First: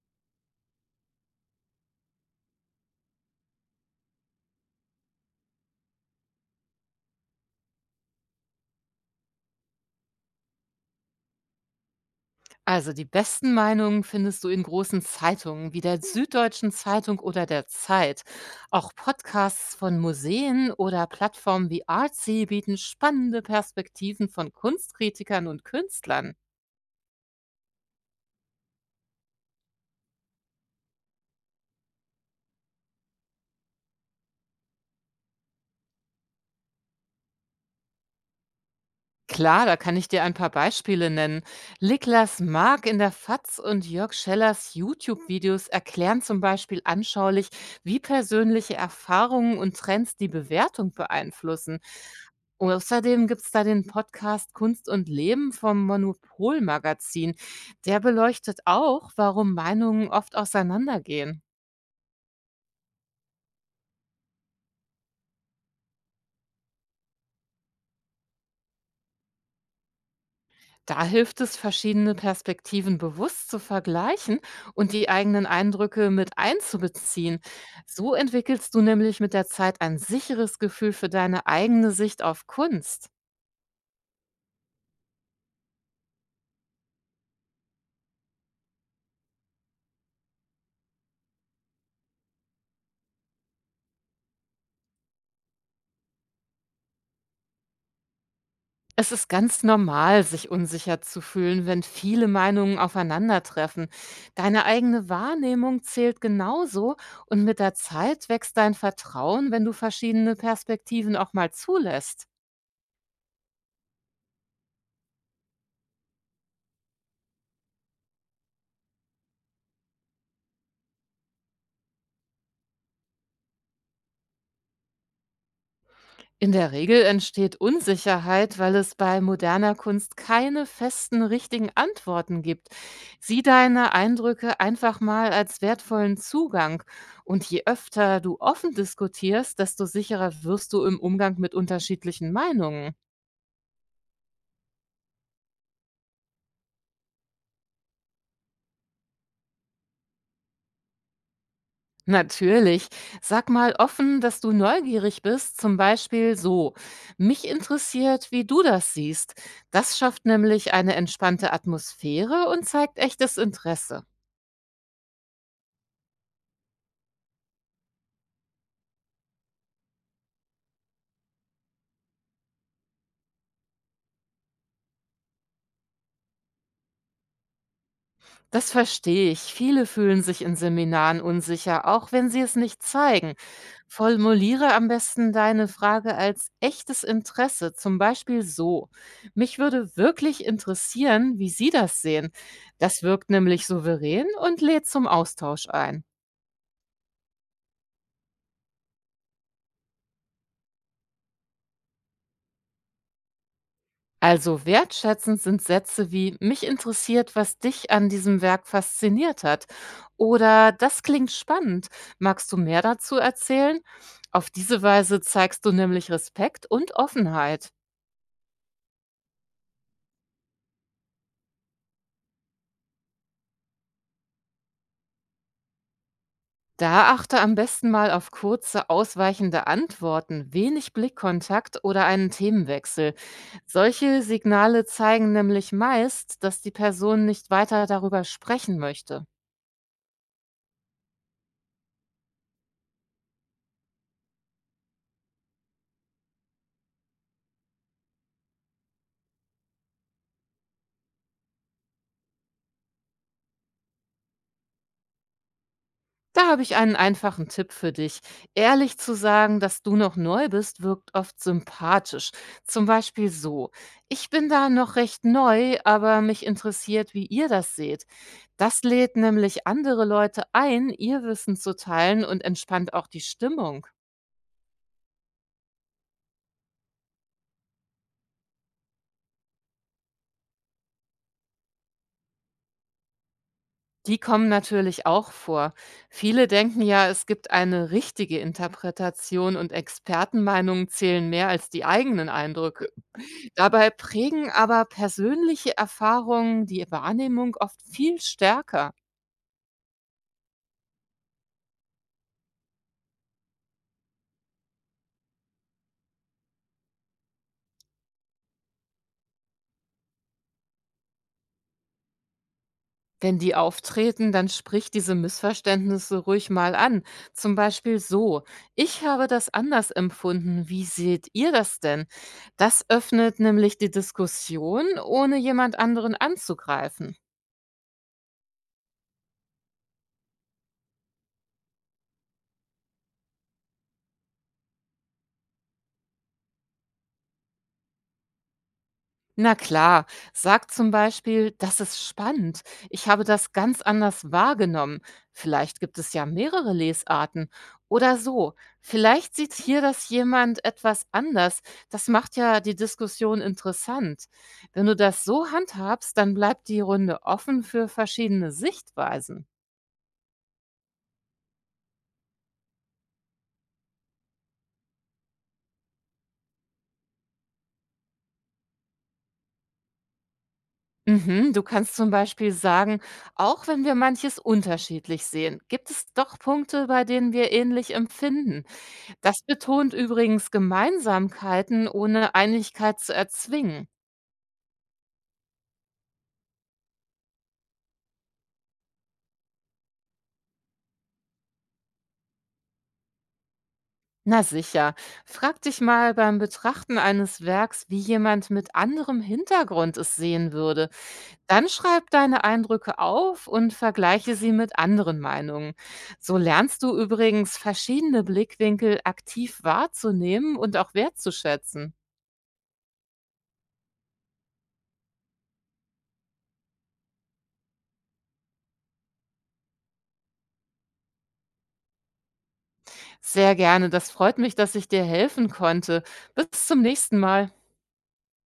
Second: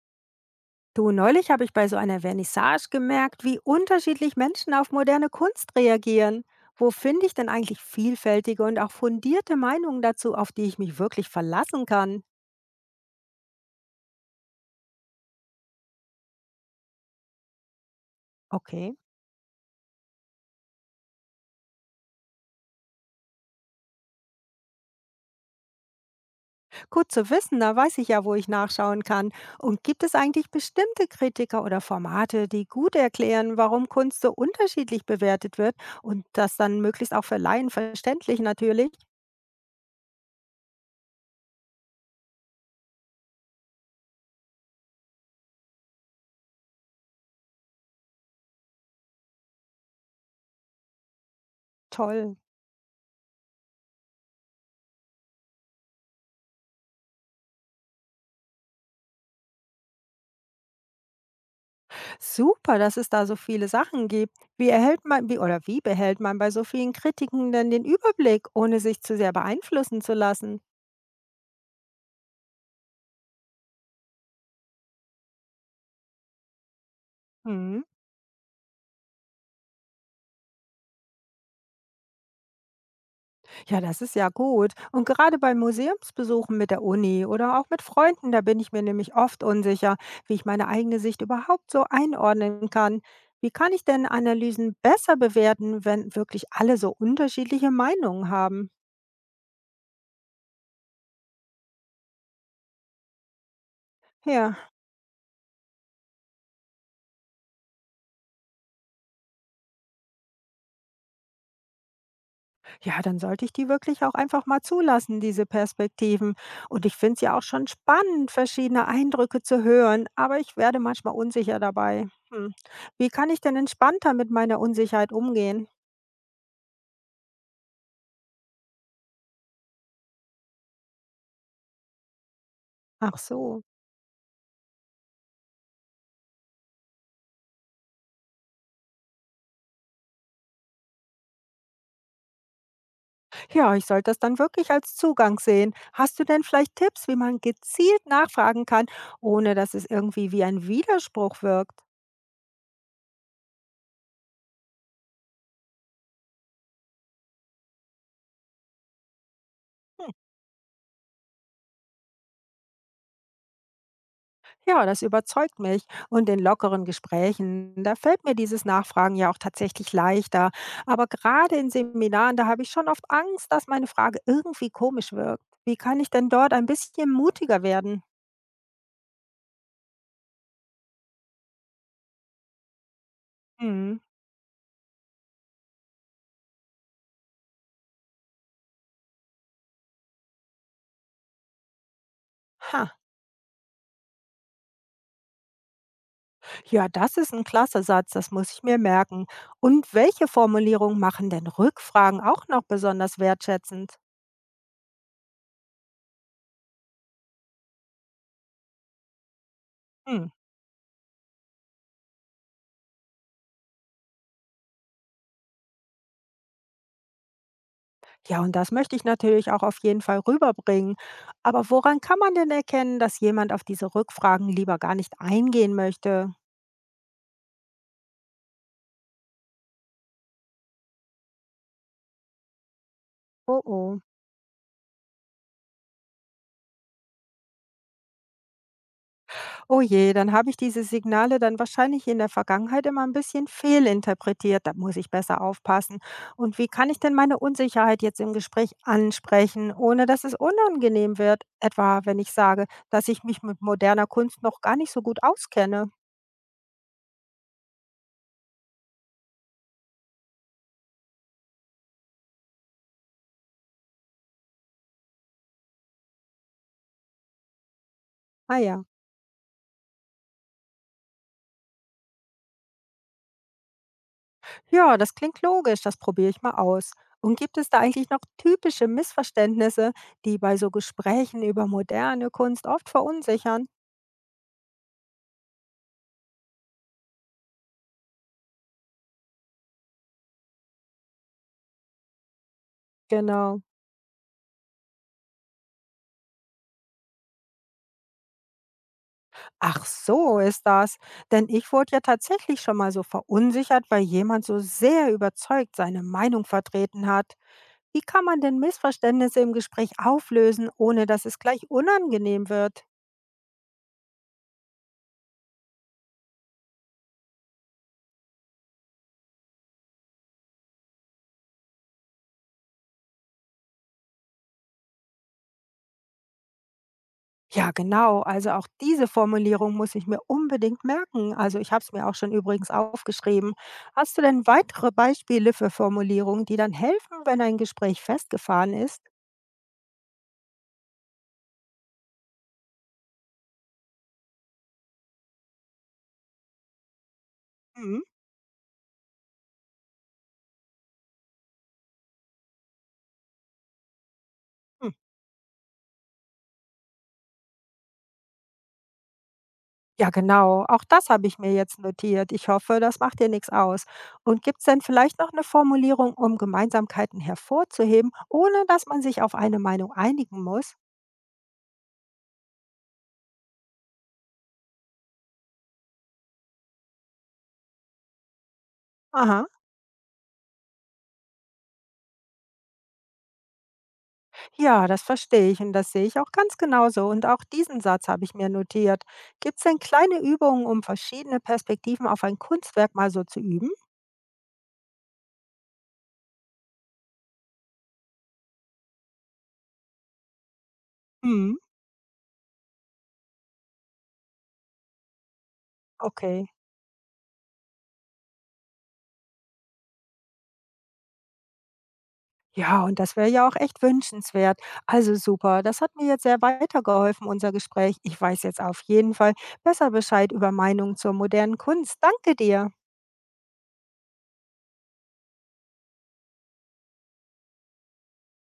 Du, neulich habe ich bei so einer Vernissage gemerkt, wie unterschiedlich Menschen auf moderne Kunst reagieren. Wo finde ich denn eigentlich vielfältige und auch fundierte Meinungen dazu, auf die ich mich wirklich verlassen kann? Also die besten Meinungen findest du in großen Zeitungen wie der Süddeutschen Zeitung oder der Zeit. Auch Okay, Podcasts von Museen oder Plattformen wie Artsy bieten spannende Perspektiven von Kunstkritikern und Künstlern. gut zu wissen, da weiß ich ja, wo ich nachschauen kann. Und gibt es eigentlich bestimmte Kritiker oder Formate, die gut erklären, warum Kunst so unterschiedlich bewertet wird und das dann möglichst auch für Laien verständlich natürlich? Klar, da kann ich dir ein paar Beispiele nennen. Niklas Mark in der FAZ und Jörg Schellers YouTube-Videos erklären zum Beispiel anschaulich, wie persönliche Erfahrungen und Trends die Bewertung beeinflussen. Toll. Außerdem gibt es da den Podcast Kunst und Leben vom Monopol-Magazin. Der beleuchtet auch, warum Meinungen oft auseinandergehen. Super, dass es da so viele Sachen gibt. Wie erhält man wie oder wie behält man bei so vielen Kritiken denn den Überblick, ohne sich zu sehr beeinflussen zu lassen? Da hilft es, verschiedene Perspektiven bewusst zu vergleichen und die eigenen Eindrücke mit einzubeziehen. Hm. So entwickelst du nämlich mit der Zeit ein sicheres Gefühl für deine eigene Sicht auf Kunst. Ja, das ist ja gut. Und gerade bei Museumsbesuchen mit der Uni oder auch mit Freunden, da bin ich mir nämlich oft unsicher, wie ich meine eigene Sicht überhaupt so einordnen kann. Wie kann ich denn Analysen besser bewerten, wenn wirklich alle so unterschiedliche Meinungen haben? Es ist ganz normal, sich unsicher zu fühlen, wenn viele Meinungen aufeinandertreffen. Deine Ja. eigene Wahrnehmung zählt genauso und mit der Zeit wächst dein Vertrauen, wenn du verschiedene Perspektiven auch mal zulässt. Ja, dann sollte ich die wirklich auch einfach mal zulassen, diese Perspektiven. Und ich finde es ja auch schon spannend, verschiedene Eindrücke zu hören, aber ich werde manchmal unsicher dabei. Hm. Wie kann ich denn entspannter mit meiner Unsicherheit umgehen? In der Regel entsteht Unsicherheit, weil es bei moderner Kunst keine festen, richtigen Antworten gibt. Ach Sieh so. deine Eindrücke einfach mal als wertvollen Zugang. Und je öfter du offen diskutierst, desto sicherer wirst du im Umgang mit unterschiedlichen Meinungen. Ja, ich sollte das dann wirklich als Zugang sehen. Hast du denn vielleicht Tipps, wie man gezielt nachfragen kann, ohne dass es irgendwie wie ein Widerspruch wirkt? Natürlich. Sag mal offen, dass du neugierig bist, zum Beispiel so. Mich interessiert, wie du das siehst. Das schafft nämlich eine entspannte Atmosphäre und zeigt echtes Interesse. Ja, das überzeugt mich. Und in lockeren Gesprächen, da fällt mir dieses Nachfragen ja auch tatsächlich leichter. Aber gerade in Seminaren, da habe ich schon oft Angst, dass meine Frage irgendwie komisch wirkt. Wie kann ich denn dort ein bisschen mutiger werden? Das verstehe ich. Viele fühlen sich in Seminaren unsicher, auch wenn sie es nicht zeigen. Hm. Formuliere am besten deine Frage als echtes Interesse, zum Beispiel so. Mich würde wirklich interessieren, wie Sie das sehen. Ha, Das wirkt nämlich souverän und lädt zum Austausch ein. ja, das ist ein klasse Satz, das muss ich mir merken. Und welche Formulierungen machen denn Rückfragen auch noch besonders wertschätzend? Also wertschätzend sind Sätze wie mich interessiert, was dich an diesem Werk fasziniert hat Hm. oder das klingt spannend. Magst du mehr dazu erzählen? Auf diese Weise zeigst du nämlich Respekt und Offenheit. Ja, und das möchte ich natürlich auch auf jeden Fall rüberbringen. Aber woran kann man denn erkennen, dass jemand auf diese Rückfragen lieber gar nicht eingehen möchte? Da achte am besten mal auf kurze, ausweichende Antworten, wenig Blickkontakt oder einen Themenwechsel. Oh oh. Solche Signale zeigen nämlich meist, dass die Person nicht weiter darüber sprechen möchte. Oh je, dann habe ich diese Signale dann wahrscheinlich in der Vergangenheit immer ein bisschen fehlinterpretiert. Da muss ich besser aufpassen. Und wie kann ich denn meine Unsicherheit jetzt im Gespräch ansprechen, ohne dass es unangenehm wird? Etwa, wenn ich sage, dass ich mich mit moderner Kunst noch gar nicht so gut auskenne. Da habe ich einen einfachen Tipp für dich. Ehrlich zu sagen, dass du noch neu bist, wirkt oft sympathisch. Zum Beispiel so, ich bin da noch recht neu, aber mich interessiert, wie ihr das seht. Ah Das ja. lädt nämlich andere Leute ein, ihr Wissen zu teilen und entspannt auch die Stimmung. Ja, das klingt logisch, das probiere ich mal aus. Und gibt es da eigentlich noch typische Missverständnisse, die bei so Gesprächen über moderne Kunst oft verunsichern? Die kommen natürlich auch vor. Viele denken ja, es gibt eine richtige Interpretation und Expertenmeinungen zählen mehr als die eigenen Eindrücke. Genau. Dabei prägen aber persönliche Erfahrungen die Wahrnehmung oft viel stärker. Ach, so ist das. Denn ich wurde ja tatsächlich schon mal so verunsichert, weil jemand so sehr überzeugt seine Meinung vertreten hat. Wie kann man denn Missverständnisse im Gespräch auflösen, ohne dass es gleich unangenehm wird? Wenn die auftreten, dann sprich diese Missverständnisse ruhig mal an. Zum Beispiel so, ich habe das anders empfunden, wie seht ihr das denn? Das öffnet nämlich die Diskussion, ohne jemand anderen anzugreifen. Ja, genau. Also auch diese Formulierung muss ich mir unbedingt merken. Also ich habe es mir auch schon übrigens aufgeschrieben. Hast du denn weitere Beispiele für Formulierungen, die dann helfen, wenn ein Gespräch festgefahren ist? Na klar, sag zum Beispiel, das ist spannend. Ich habe das ganz anders wahrgenommen. Vielleicht gibt es ja mehrere Lesarten. Mhm. Oder so. Vielleicht sieht hier das jemand etwas anders. Das macht ja die Diskussion interessant. Wenn Hm. du das so handhabst, dann bleibt die Runde offen für verschiedene Sichtweisen. Ja, genau. Auch das habe ich mir jetzt notiert. Ich hoffe, das macht dir nichts aus. Und gibt es denn vielleicht noch eine Formulierung, um Gemeinsamkeiten hervorzuheben, ohne dass man sich auf eine Meinung einigen muss? Mhm, du kannst zum Beispiel sagen, auch wenn wir manches unterschiedlich sehen, gibt es doch Punkte, bei denen wir ähnlich empfinden. Das Aha. betont übrigens Gemeinsamkeiten, ohne Einigkeit zu erzwingen. Ja, das verstehe ich und das sehe ich auch ganz genauso. Und auch diesen Satz habe ich mir notiert. Gibt es denn kleine Übungen, um verschiedene Perspektiven auf ein Kunstwerk mal so zu üben? Na sicher, frag dich mal beim Betrachten eines Werks, wie jemand mit anderem Hintergrund es sehen würde. Hm, Dann schreib deine Eindrücke auf und vergleiche sie mit anderen Meinungen. So okay. lernst du übrigens verschiedene Blickwinkel aktiv wahrzunehmen und auch wertzuschätzen. Ja, und das wäre ja auch echt wünschenswert. Also super, das hat mir jetzt sehr weitergeholfen, unser Gespräch. Ich weiß jetzt auf jeden Fall besser Bescheid über Meinungen zur modernen Kunst. Danke dir. Sehr gerne, das freut mich, dass ich dir helfen konnte. Bis zum nächsten Mal.